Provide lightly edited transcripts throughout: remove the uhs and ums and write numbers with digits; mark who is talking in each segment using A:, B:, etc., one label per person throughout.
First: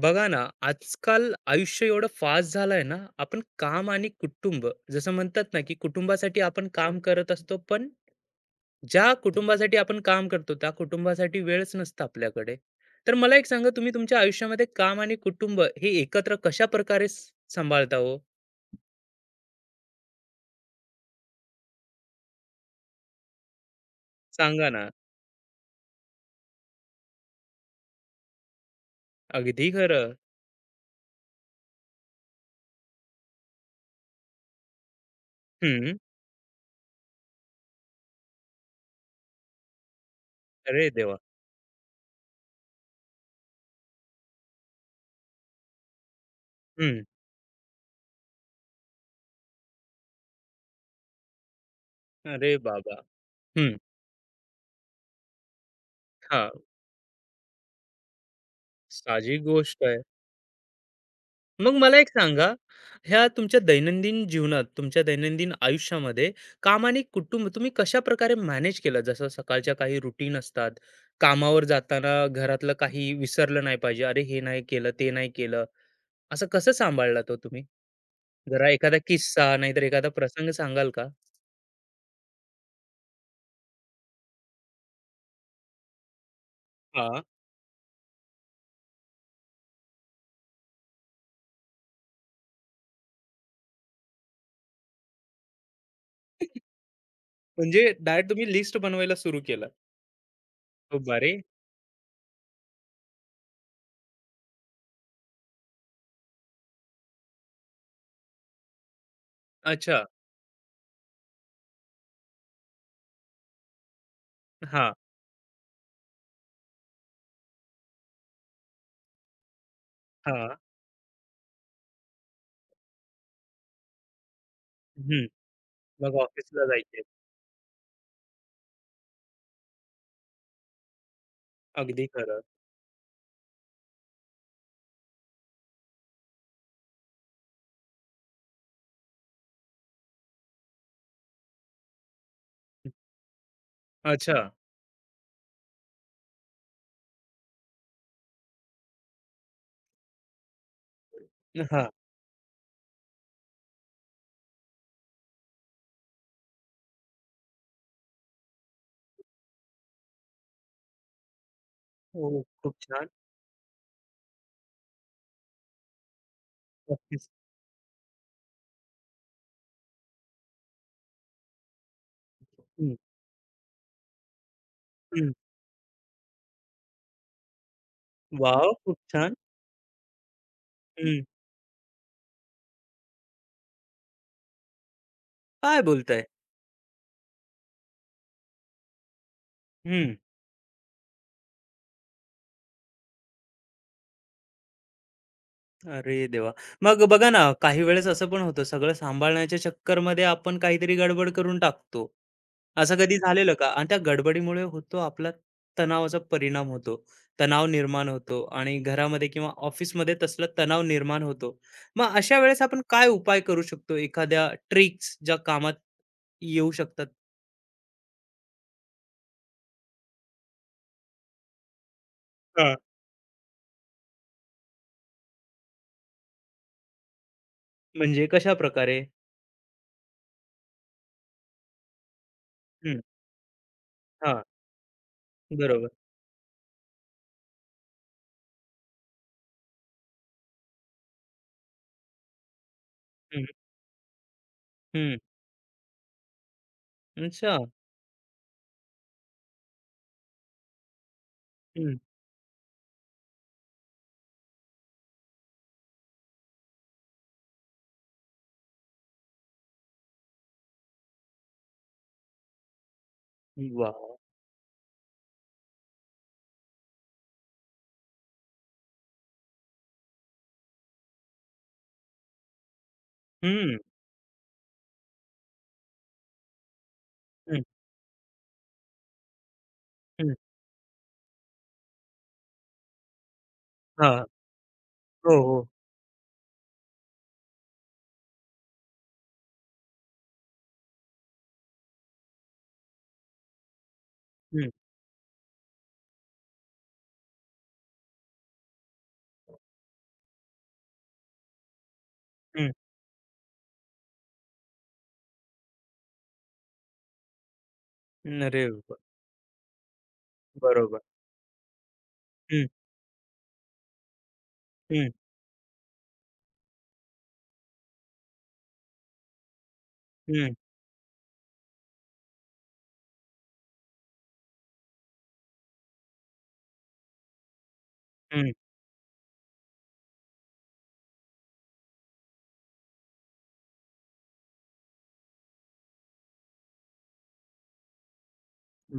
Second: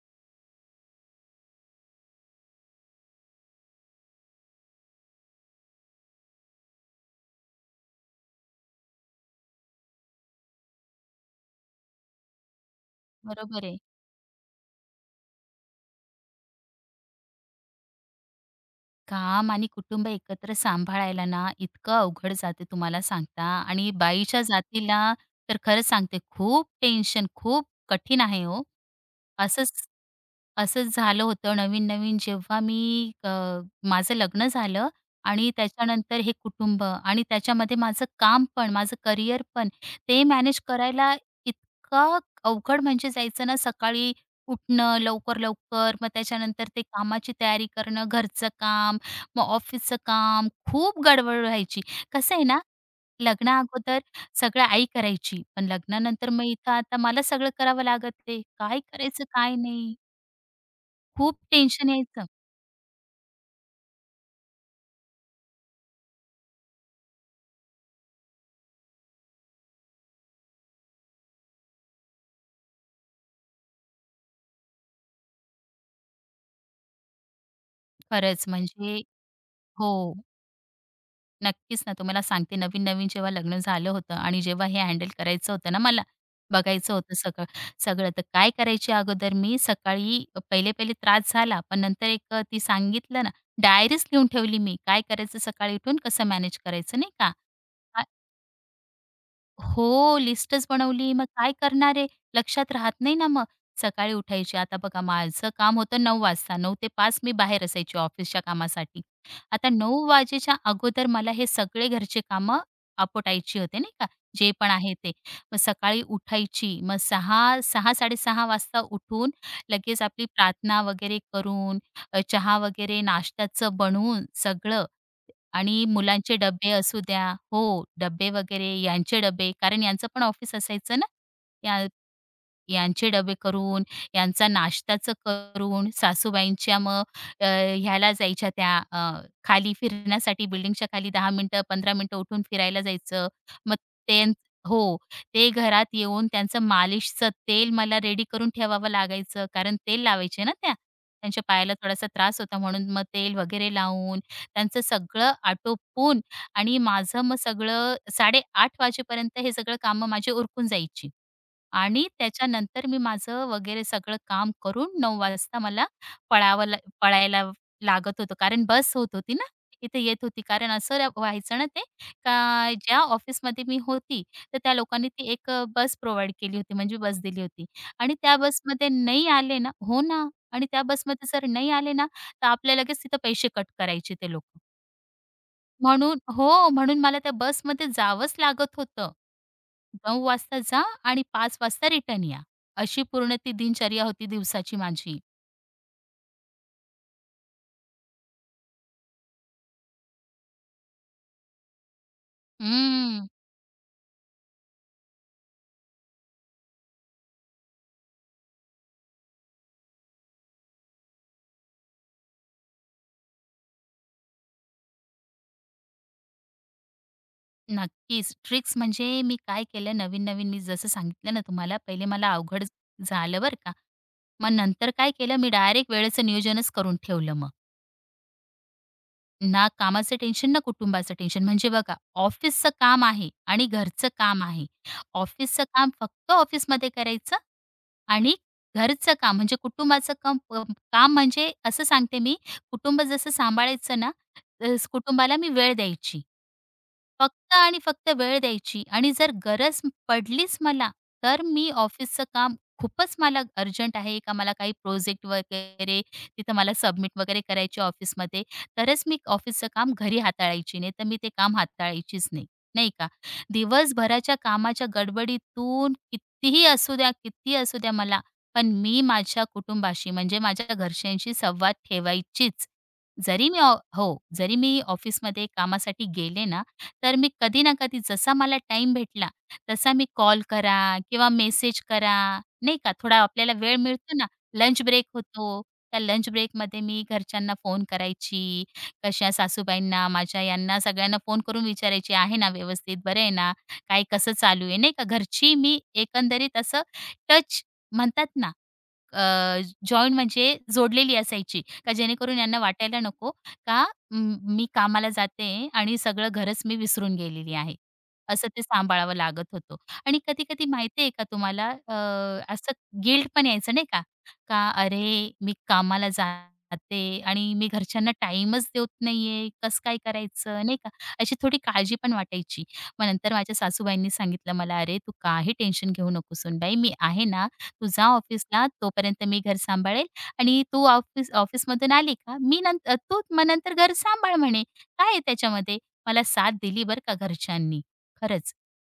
A: बघा ना, आजकाल आयुष्य एवढं फास्ट झालंय ना, आपण काम आणि कुटुंब जसं म्हणतात ना, की कुटुंबासाठी आपण काम करत असतो, पण ज्या कुटुंबासाठी आपण काम करतो, त्या कुटुंबासाठी वेळच नसतं आपल्याकडे. तर मला एक
B: बरोबर
A: सांगा,
B: आहे.
A: तुम्ही तुमच्या आयुष्यामध्ये काम आणि कुटुंब हे एकत्र कशाप्रकारे सांभाळता हो?
B: काम आणि कुटुंब एकत्र सांभाळायला ना इतकं अवघड जाते तुम्हाला सांगता आणि बाईच्या
A: सांगा ना.
B: जातीला तर खरंच सांगते खूप टेन्शन खूप कठीण आहे हो.
A: अगदी
B: असंच
A: खरं.
B: असंच झालं होतं नवीन-नवीन जेव्हा मी माझं लग्न झालं आणि
A: हं.
B: त्याच्यानंतर हे कुटुंब आणि त्याच्यामध्ये माझं काम पण, माझं करिअर पण ते मॅनेज
A: अरे
B: करायला
A: देवा!
B: इतकं अवघड म्हणजे जायचं ना, सकाळी उठणं लवकर-लवकर, मग त्याच्यानंतर ते
A: हं.
B: कामाची तयारी करणं, घरचं काम, मग ऑफिसचं काम, खूप गडबड व्हायची. कसं आहे
A: अरे
B: ना,
A: बाबा!
B: लग्ना
A: हं.
B: अगोदर सगळं आई करायची, पण लग्नानंतर मग
A: हां.
B: इथं आता मला सगळं करावं लागत आहे. काय करायचं
A: साहजिक
B: काय
A: गोष्ट.
B: नाही? खूप
A: मग
B: टेन्शन
A: मला एक
B: यायचं.
A: सांगा, ह्या तुमच्या दैनंदिन जीवनात, तुमच्या दैनंदिन आयुष्यामध्ये काम आणि कुटुंब तुम्ही कशा प्रकारे मॅनेज केलं? जसं सकाळच्या काही रुटीन असतात, कामावर जाताना घरातलं काही विसरलं नाही पाहिजे, "अरे, हे नाही केलं, ते नाही केलं." असं कसं सांभाळलात हो तुम्ही?
B: खरंच
A: जरा
B: म्हणजे
A: एखादा किस्सा नाहीतर
B: हो,
A: एखादा प्रसंग सांगाल का?
B: नक्कीच ना. तुम्हाला सांगते नवीन-नवीन जेव्हा लग्न झालं होतं आणि जेव्हा हे हँडल करायचं होतं ना मला, बघायचं होतं
A: हां,
B: सगळं सगळं. तर काय करायची अगोदर मी सकाळी पहिले-पहिले त्रास झाला, पण नंतर एक ती सांगितलं ना, डायरीच लिहून ठेवली मी. काय करायचं सकाळी उठून, कसं मॅनेज करायचं नाही का?
A: म्हणजे डायरेक्ट तुम्ही लिस्ट बनवायला सुरू केलं.
B: हो, लिस्टच
A: खूप
B: बनवली. मग
A: भारी.
B: काय करणार आहे? लक्षात राहत नाही ना मग. सकाळी उठायची. आता बघा माझं काम होतं 9 वाजता. 9 ते 5 मी बाहेर असायची ऑफिसच्या कामासाठी. आता
A: अच्छा.
B: 9 वाजेच्या अगोदर मला हे सगळे घरचे कामं आपटायची होते नाही का, जे पण
A: हां,
B: आहे ते. मग सकाळी उठायची. मग 6:30 वाजता उठून लगेच आपली
A: हां.
B: प्रार्थना वगैरे करून, चहा वगैरे नाश्त्याचं बनवून सगळं
A: हं.
B: आणि
A: मग
B: मुलांचे
A: ऑफिसला
B: डब्बे असू
A: जायचे.
B: द्या हो, डब्बे वगैरे यांचे डब्बे कारण यांचं पण ऑफिस असायचं ना. या
A: अगदी खरं.
B: यांचे डबे करून, यांचा नाश्ताचं करून, सासूबाईंच्या ह्याला जायच्या त्या खाली फिरण्यासाठी बिल्डिंगच्या खाली 10 मिनिटं, 15 मिनिटं उठून फिरायला जायचं. मग ते
A: अच्छा.
B: हो, ते घरात येऊन त्यांचं मालिशचं तेल मला रेडी करून ठेवावं लागायचं, कारण तेल लावायचे ना त्या. त्यांच्या पायाला
A: हां.
B: थोडासा त्रास होता म्हणून मग तेल वगैरे लावून, त्यांचं सगळं आटोपून आणि माझं मग सगळं 8:30 वाजेपर्यंत हे सगळं कामं माझी उरकून जायची. आणि
A: हो, खूप
B: त्याच्यानंतर मी
A: छान.
B: माझं वगैरे सगळं काम करून 9 वाजता मला पळावं ला
A: नक्कीच.
B: पळायला लागत होतं. कारण बस होत होती ना, इथे येत होती. कारण असं र व्हायचं ना ते, का
A: हं,
B: ज्या ऑफिसमध्ये मी होती, तर त्या लोकांनी ती
A: हं.
B: एक बस प्रोव्हाईड केली होती, म्हणजे बस दिली होती. आणि त्या
A: वॉव!
B: बसमध्ये
A: खूप
B: नाही
A: छान.
B: आले ना हो ना. आणि त्या
A: हं.
B: बसमध्ये जर नाही आले ना, तर आपल्याला लगेच तिथं पैसे कट करायचे ते लोकं.
A: काय
B: म्हणून
A: बोलताय?
B: हो, म्हणून मला त्या बसमध्ये जावंच लागत होतं.
A: हं.
B: 9 वाजता जा आणि 5 वाजता रिटर्न या. अशी पूर्ण ती दिनचर्या होती दिवसाची माझी.
A: अरे देवा! मग बघा ना, काही वेळेस असं पण होतं, सगळं सांभाळण्याच्या चक्करमध्ये आपण काहीतरी गडबड करून टाकतो. असं कधी
B: हं,
A: झालेलं का? आणि त्या गडबडीमुळे होतो आपला तणावाचा परिणाम होतो. तणाव निर्माण होतो आणि घरामध्ये किंवा ऑफिसमध्ये तसला तणाव निर्माण होतो. मग अशा वेळेस आपण काय उपाय करू शकतो? एखाद्या ट्रिक्स ज्या कामात येऊ शकतात?
B: नक्कीच. ट्रिक्स म्हणजे मी काय केलं नवीन-नवीन मी जसं सांगितलं ना तुम्हाला, पहिले मला अवघड
A: हां.
B: झालं बरं का. मग नंतर काय केलं मी डायरेक्ट वेळेचं नियोजनच करून ठेवलं मग.
A: म्हणजे कशाप्रकारे?
B: ना कामाचं टेन्शन, ना कुटुंबाचं टेन्शन. म्हणजे बघा ऑफिसचं
A: हं.
B: काम आहे आणि घरचं
A: हां,
B: काम आहे. ऑफिसचं
A: बरोबर.
B: काम फक्त ऑफिसमध्ये करायचं आणि घरचं काम म्हणजे कुटुंबाचं कम काम म्हणजे असं सांगते मी, कुटुंब जसं
A: हं,
B: सांभाळायचं ना, तस
A: हं.
B: कुटुंबाला मी वेळ द्यायची. फक्त
A: अच्छा.
B: आणि फक्त वेळ द्यायची आणि जर गरज पडलीच मला, तर मी
A: हं.
B: ऑफिसचं काम खूपच मला अर्जंट आहे का मला काही प्रोजेक्ट वगैरे तिथं मला सबमिट वगैरे करायचे ऑफिसमध्ये, तरच मी ऑफिसचं काम घरी हाताळायची. नाही तर मी ते काम हाताळायचीच नाही, नाही का?
A: वाह!
B: दिवसभराच्या कामाच्या गडबडीतून कितीही असू द्या, कितीही असू द्या मला, पण मी माझ्या कुटुंबाशी म्हणजे माझ्या घरच्यांशी संवाद ठेवायचीच.
A: हं,
B: जरी मी ऑफिसमध्ये कामासाठी गेले ना, तर मी
A: हं,
B: कधी ना कधी जसा मला टाईम भेटला तसा मी
A: हं.
B: कॉल करा किंवा मेसेज करा, नाही का. थोडा आपल्याला वेळ मिळतो
A: हां.
B: ना, लंच ब्रेक
A: हो,
B: होतो.
A: हो.
B: त्या लंच ब्रेकमध्ये मी घरच्यांना फोन करायची, कशा सासूबाईंना, माझ्या यांना सगळ्यांना फोन करून विचारायची, "आहे ना व्यवस्थित? बरे आहे ना? काय कसं चालू
A: हं,
B: आहे?" नाही का. घरची मी एकंदरीत असं टच म्हणतात ना, अ, जॉइन म्हणजे जोडलेली असायची, का जेणेकरून यांना
A: हं.
B: वाटायला नको का मी कामाला जाते आणि सगळं घरच मी विसरून गेलेली आहे. असं ते
A: अरे वाह!
B: सांभाळावं लागत होतं. आणि कधी-कधी
A: बरोबर.
B: माहिती आहे का तुम्हाला
A: हं,
B: असं गिल्ट पण यायचं नाही का? का
A: हं,
B: अरे, मी कामाला जाते आणि मी घरच्यांना टाईमच देत नाहीये, कसं काय
A: हं,
B: करायचं नाही का? अशी थोडी काळजी पण वाटायची. मग नंतर माझ्या सासूबाईंनी सांगितलं मला, "अरे, तू काही टेन्शन घेऊ नको सूनबाई, मी आहे ना." तू जा
A: हं.
B: ऑफिसला, तोपर्यंत मी घर सांभाळेल आणि तू ऑफिसमधून आली का मी नंतर तू मग नंतर घर सांभाळ म्हणे. काय आहे त्याच्यामध्ये? मला साथ दिली बरं का घरच्यांनी, खरंच.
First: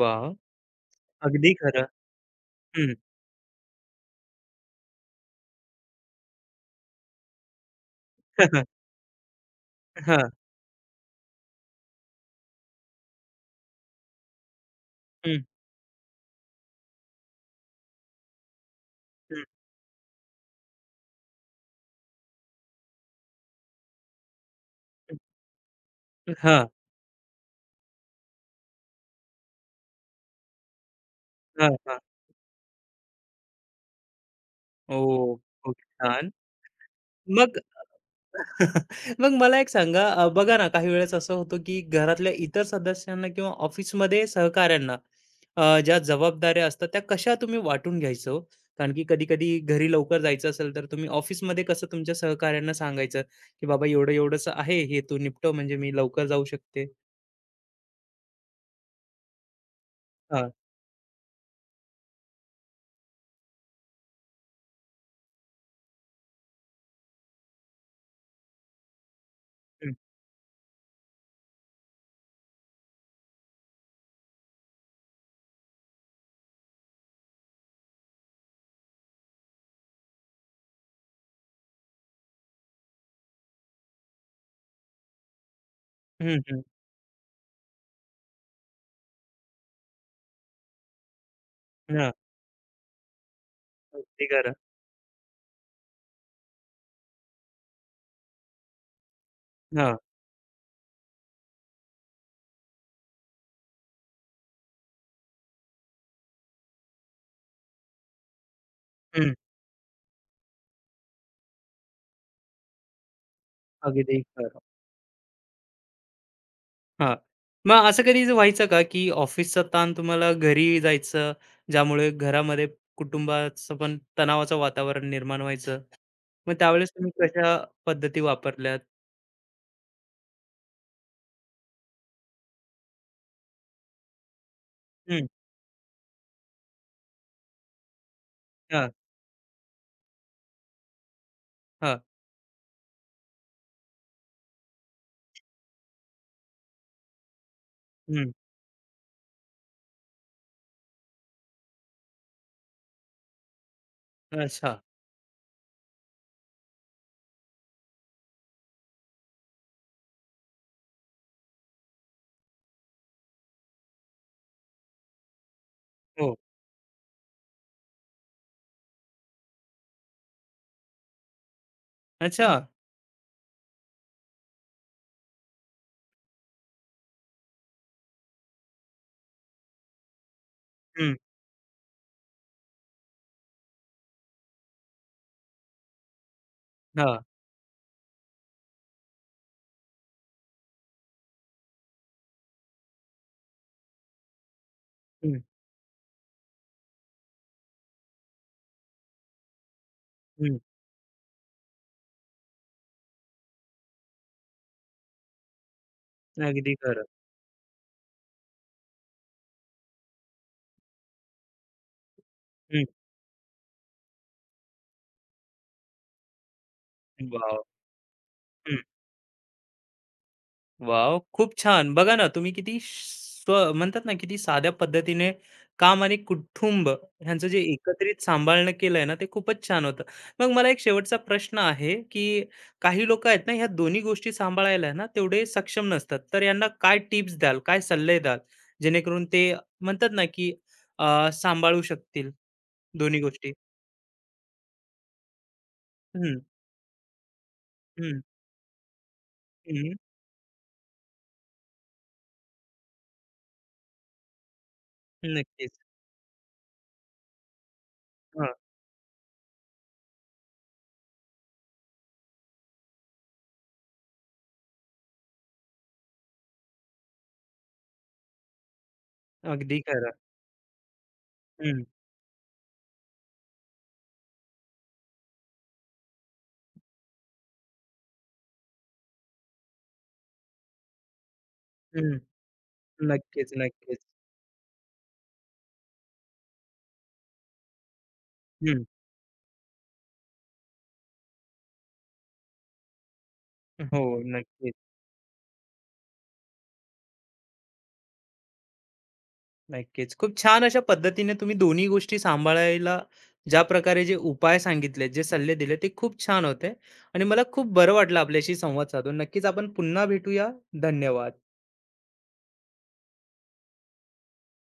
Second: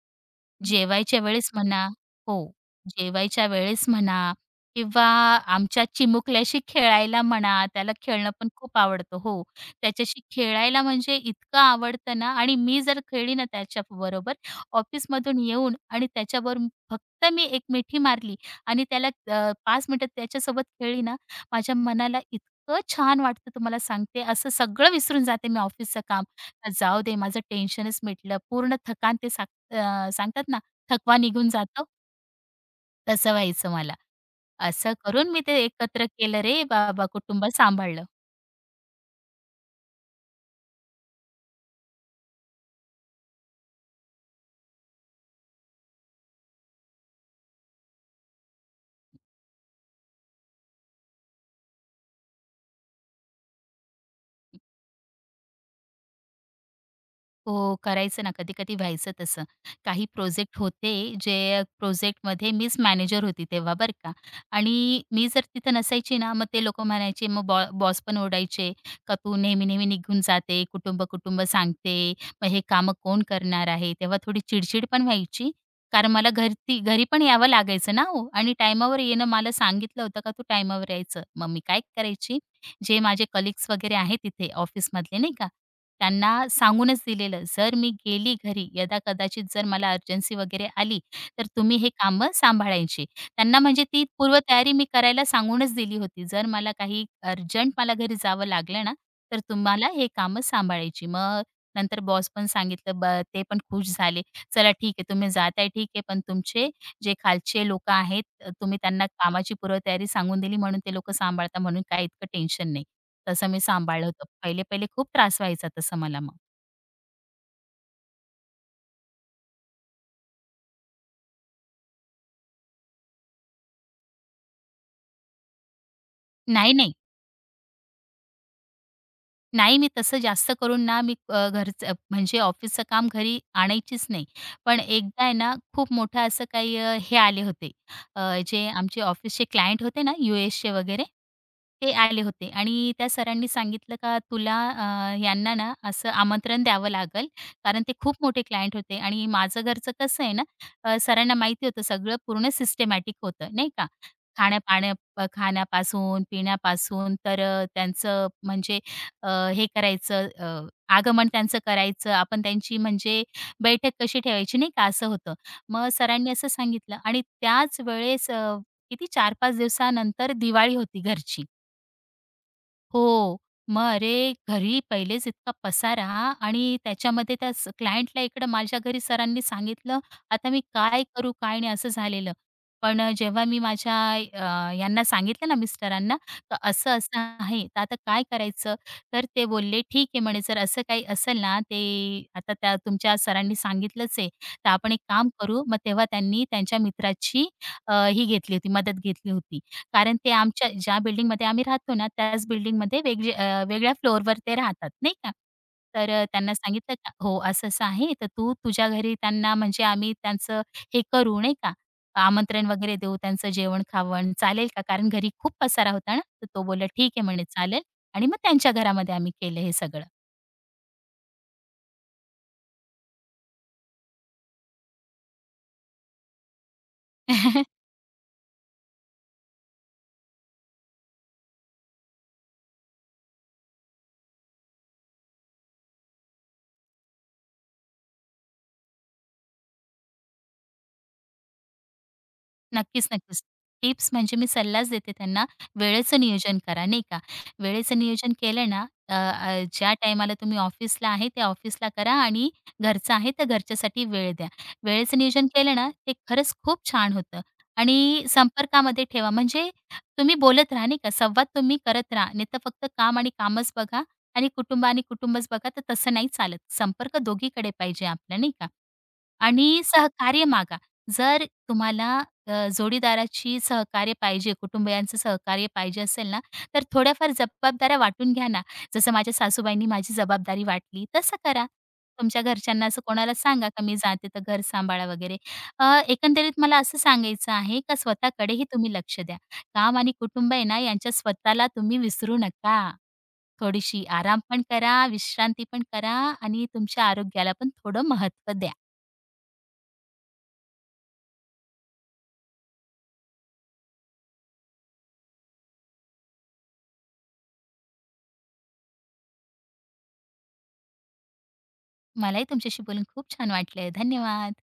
A: वाह!
B: जेवायच्या वेळेस
A: अगदी खरं.
B: म्हणा हो,
A: हं.
B: जेवायच्या वेळेस म्हणा किंवा आमच्या चिमुकल्याशी खेळायला म्हणा, त्याला खेळणं पण खूप आवडतं हो. त्याच्याशी
A: हां.
B: खेळायला म्हणजे इतकं आवडतं ना आणि मी जर खेळली ना त्याच्याबरोबर ऑफिसमधून
A: हं,
B: येऊन आणि त्याच्यावर फक्त मी एक मिठी मारली आणि त्याला
A: हं,
B: 5 मिनिटं त्याच्यासोबत खेळली ना, माझ्या मनाला इतकं छान वाटतं तुम्हाला सांगते. असं सगळं
A: हं.
B: विसरून जाते मी ऑफिसचं काम.
A: हां,
B: जाऊ दे माझं टेन्शनच मिटलं. पूर्ण थकान ते सांगतात ना, थकवा निघून
A: हां,
B: जातो,
A: हां.
B: तसं व्हायचं मला. असं करून
A: ओह!
B: मी ते
A: खूप
B: एकत्र
A: छान.
B: केलं रे बाबा, कुटुंब
A: मग
B: सांभाळलं.
A: मग मला एक सांगा बघा ना, काही वेळेस असं होतं की घरातल्या इतर सदस्यांना किंवा ऑफिसमध्ये सहकाऱ्यांना ज्या जबाबदाऱ्या असतात त्या कशा तुम्ही वाटून घ्यायचो, कारण की कधी कधी घरी लवकर जायचं असेल तर तुम्ही ऑफिसमध्ये कसं तुमच्या सहकाऱ्यांना सांगायचं की बाबा एवढं एवढंच आहे, हे तू निपटव म्हणजे मी लवकर जाऊ शकते.
B: हो, करायचं ना, कधी-कधी व्हायचं तसं. काही
A: हा.
B: प्रोजेक्ट होते, जे प्रोजेक्टमध्ये मीच मॅनेजर होती तेव्हा बरं का. आणि मी जर तिथं नसायची ना, मग ते लोकं म्हणायचे, मग बॉस पण ओरडायचे, "का तू नेहमी-नेहमी
A: हम्म,
B: निघून जाते, कुटुंब-कुटुंब सांगते, मग हे कामं कोण करणार आहे?" तेव्हा थोडी चिडचिड पण व्हायची. कारण मला घरी पण यावं लागायचं ना हो आणि टाईमावर येणं मला सांगितलं होतं का, "तू टाईमावर यायचं." मग मी काय करायची, जे माझे कलीग्स वगैरे आहेत तिथे ऑफिसमधले नाही का,
A: हम्म,
B: त्यांना
A: हम्म.
B: सांगूनच दिलेलं, "जर मी गेली घरी यदाकदाचित जर मला अर्जन्सी वगैरे आली, तर तुम्ही हे
A: हा.
B: कामं सांभाळायची." त्यांना म्हणजे ती
A: अगदी खरं.
B: पूर्वतयारी मी करायला सांगूनच दिली होती. जर मला काही अर्जंट मला घरी जावं लागलं ना, तर तुम्हाला
A: हा.
B: हे कामं सांभाळायची. मग नंतर बॉस पण सांगितलं, ते पण खुश झाले. "चला ठीक आहे, तुम्ही जाताय ठीक आहे, पण तुमचे जे खालचे लोकं आहेत, तुम्ही त्यांना
A: हम्म.
B: कामाची पूर्वतयारी सांगून दिली म्हणून ते लोकं सांभाळता म्हणून काही इतकं टेन्शन नाही." तसं मी सांभाळलं
A: अगदी
B: होतं.
A: खरं.
B: पहिले-पहिले खूप त्रास व्हायचा तसं मला मग.
A: हां. मग असं कधी व्हायचं का, की ऑफिसचा ताण तुम्हाला घरी जायचं, ज्यामुळे घरामध्ये कुटुंबाचं पण तणावाचं वातावरण निर्माण व्हायचं. मग
B: नाही,
A: त्यावेळेस
B: नाही.
A: तुम्ही कशा पद्धती वापरल्यात?
B: नाही, मी तसं जास्त करून ना, मी घरचं म्हणजे ऑफिसचं काम घरी आणायचीच नाही. पण एकदा
A: हं,
B: आहे ना, खूप मोठं असं काही हे आले होते. अ, जे
A: हां,
B: आमचे ऑफिसचे क्लायंट होते ना, यूएसचे वगैरे, ते
A: हां,
B: आले होते आणि त्या सरांनी सांगितलं का तुला यांना ना, असं आमंत्रण द्यावं लागेल. कारण ते खूप
A: हं,
B: मोठे क्लायंट होते आणि माझं घरचं कसं आहे ना, सरांना माहिती होतं सगळं पूर्ण सिस्टमॅटिक होतं, नाही का?
A: अच्छा.
B: खाण्या-पाण्या खाण्यापासून, पिण्यापासून तर त्यांचं म्हणजे अ, हे करायचं आगमन त्यांचं करायचं. आपण त्यांची म्हणजे बैठक कशी ठेवायची नाही का असं होतं. मग सरांनी
A: हो,
B: असं सांगितलं आणि त्याच वेळेस किती 4-5 दिवसानंतर दिवाळी होती घरची.
A: अच्छा.
B: हो. मग अरे, घरी पहिलेच इतका पसारा आणि त्याच्यामध्ये त्या क्लायंटला इकडं माझ्या घरी सरांनी सांगितलं, आता मी काय
A: हं,
B: करू, काय नाही असं झालेलं. पण जेव्हा मी माझ्या यांना सांगितलं ना मिस्टरांना, तर
A: हां,
B: असं-असं आहे, तर आता काय करायचं? तर ते बोलले, "ठीक आहे," म्हणे, "जर असं काही असेल ना, ते आता त्या तुमच्या सरांनी सांगितलंच आहे, तर आपण एक काम
A: हं,
B: करू." मग तेव्हा त्यांनी त्यांच्या मित्राची ही घेतली होती, मदत घेतली होती. कारण ते
A: हं.
B: आमच्या ज्या बिल्डिंगमध्ये आम्ही राहतो ना, त्याच बिल्डिंगमध्ये वेगळ्या फ्लोअरवर ते राहतात, नाही का. तर त्यांना
A: अगदी
B: सांगितलं
A: खरं.
B: का हो, असं-असं आहे, तर तू तुझ्या घरी त्यांना म्हणजे आम्ही त्यांचं हे करू, नाही का, आमंत्रण
A: हं,
B: वगैरे देऊ, त्यांचं जेवण-खावण चालेल का? कारण घरी खूप पसारा होता ना, तर तो बोलला, "ठीक आहे," म्हणे,
A: वॉव!
B: "चालेल." आणि मग त्यांच्या घरामध्ये आम्ही केलं हे सगळं.
A: वाव, खूप छान. बघा ना, तुम्ही किती स्व म्हणतात ना, किती साध्या पद्धतीने काम आणि कुटुंब ह्यांचं जे एकत्रित सांभाळणं केलंय ना, ते खूपच छान होतं. मग मला एक शेवटचा प्रश्न आहे, की काही लोकं आहेत ना, ह्या दोन्ही गोष्टी सांभाळायला ना, तेवढे सक्षम नसतात. तर यांना काय टिप्स द्याल, काय सल्ले द्याल, जेणेकरून ते म्हणतात ना, की सांभाळू शकतील
B: नक्कीच,
A: दोन्ही
B: नक्कीच.
A: गोष्टी?
B: टिप्स म्हणजे मी सल्लाच देते त्यांना, वेळेचं
A: हं,
B: नियोजन करा, नाही का? वेळेचं
A: हं,
B: नियोजन केलं ना, अ, अ, ज्या
A: हं.
B: टायमाला तुम्ही ऑफिसला आहे, त्या ऑफिसला करा आणि घरचं आहे, तर घरच्यासाठी वेळ द्या. वेळेचं नियोजन केलं
A: नक्कीच.
B: ना, ते खरंच खूप छान होतं आणि
A: हां,
B: संपर्कामध्ये ठेवा. म्हणजे तुम्ही बोलत राहा, नाही का? संवाद तुम्ही करत राहा. नाहीतर फक्त काम आणि कामच बघा आणि कुटुंब आणि कुटुंबच बघा, तर तसं नाही चालत. संपर्क दोघीकडे पाहिजे आपला, नाही का? आणि
A: अगदी खरं.
B: सहकार्य मागा. जर
A: हं,
B: तुम्हाला जोडीदाराची सहकार्य पाहिजे, कुटुंबियांचं सहकार्य पाहिजे असेल ना, तर थोड्याफार जबाबदाऱ्या वाटून घ्या ना. जसं माझ्या सासूबाईंनी माझी जबाबदारी वाटली, तसं करा.
A: हं.
B: तुमच्या घरच्यांना असं कोणाला
A: नक्कीच,
B: सांगा का मी
A: नक्कीच.
B: जाते तर घर सांभाळा वगैरे. एकंदरीत मला असं सांगायचं आहे का स्वतःकडेही तुम्ही लक्ष द्या. काम आणि कुटुंब आहे ना, यांच्या स्वतःला तुम्ही विसरू नका.
A: हो,
B: थोडीशी आराम पण
A: नक्कीच,
B: करा, विश्रांती पण करा आणि तुमच्या आरोग्याला पण थोडं महत्त्व द्या.
A: नक्कीच. खूप छान अशा पद्धतीने तुम्ही दोन्ही गोष्टी सांभाळायला ज्या प्रकारे जे उपाय सांगितले, जे सल्ले दिले ते खूप छान होते आणि मला खूप बरं वाटलं आपल्याशी संवाद साधून. नक्कीच आपण पुन्हा भेटूया. धन्यवाद.
B: मलाही तुमच्याशी बोलून खूप छान वाटलं. धन्यवाद.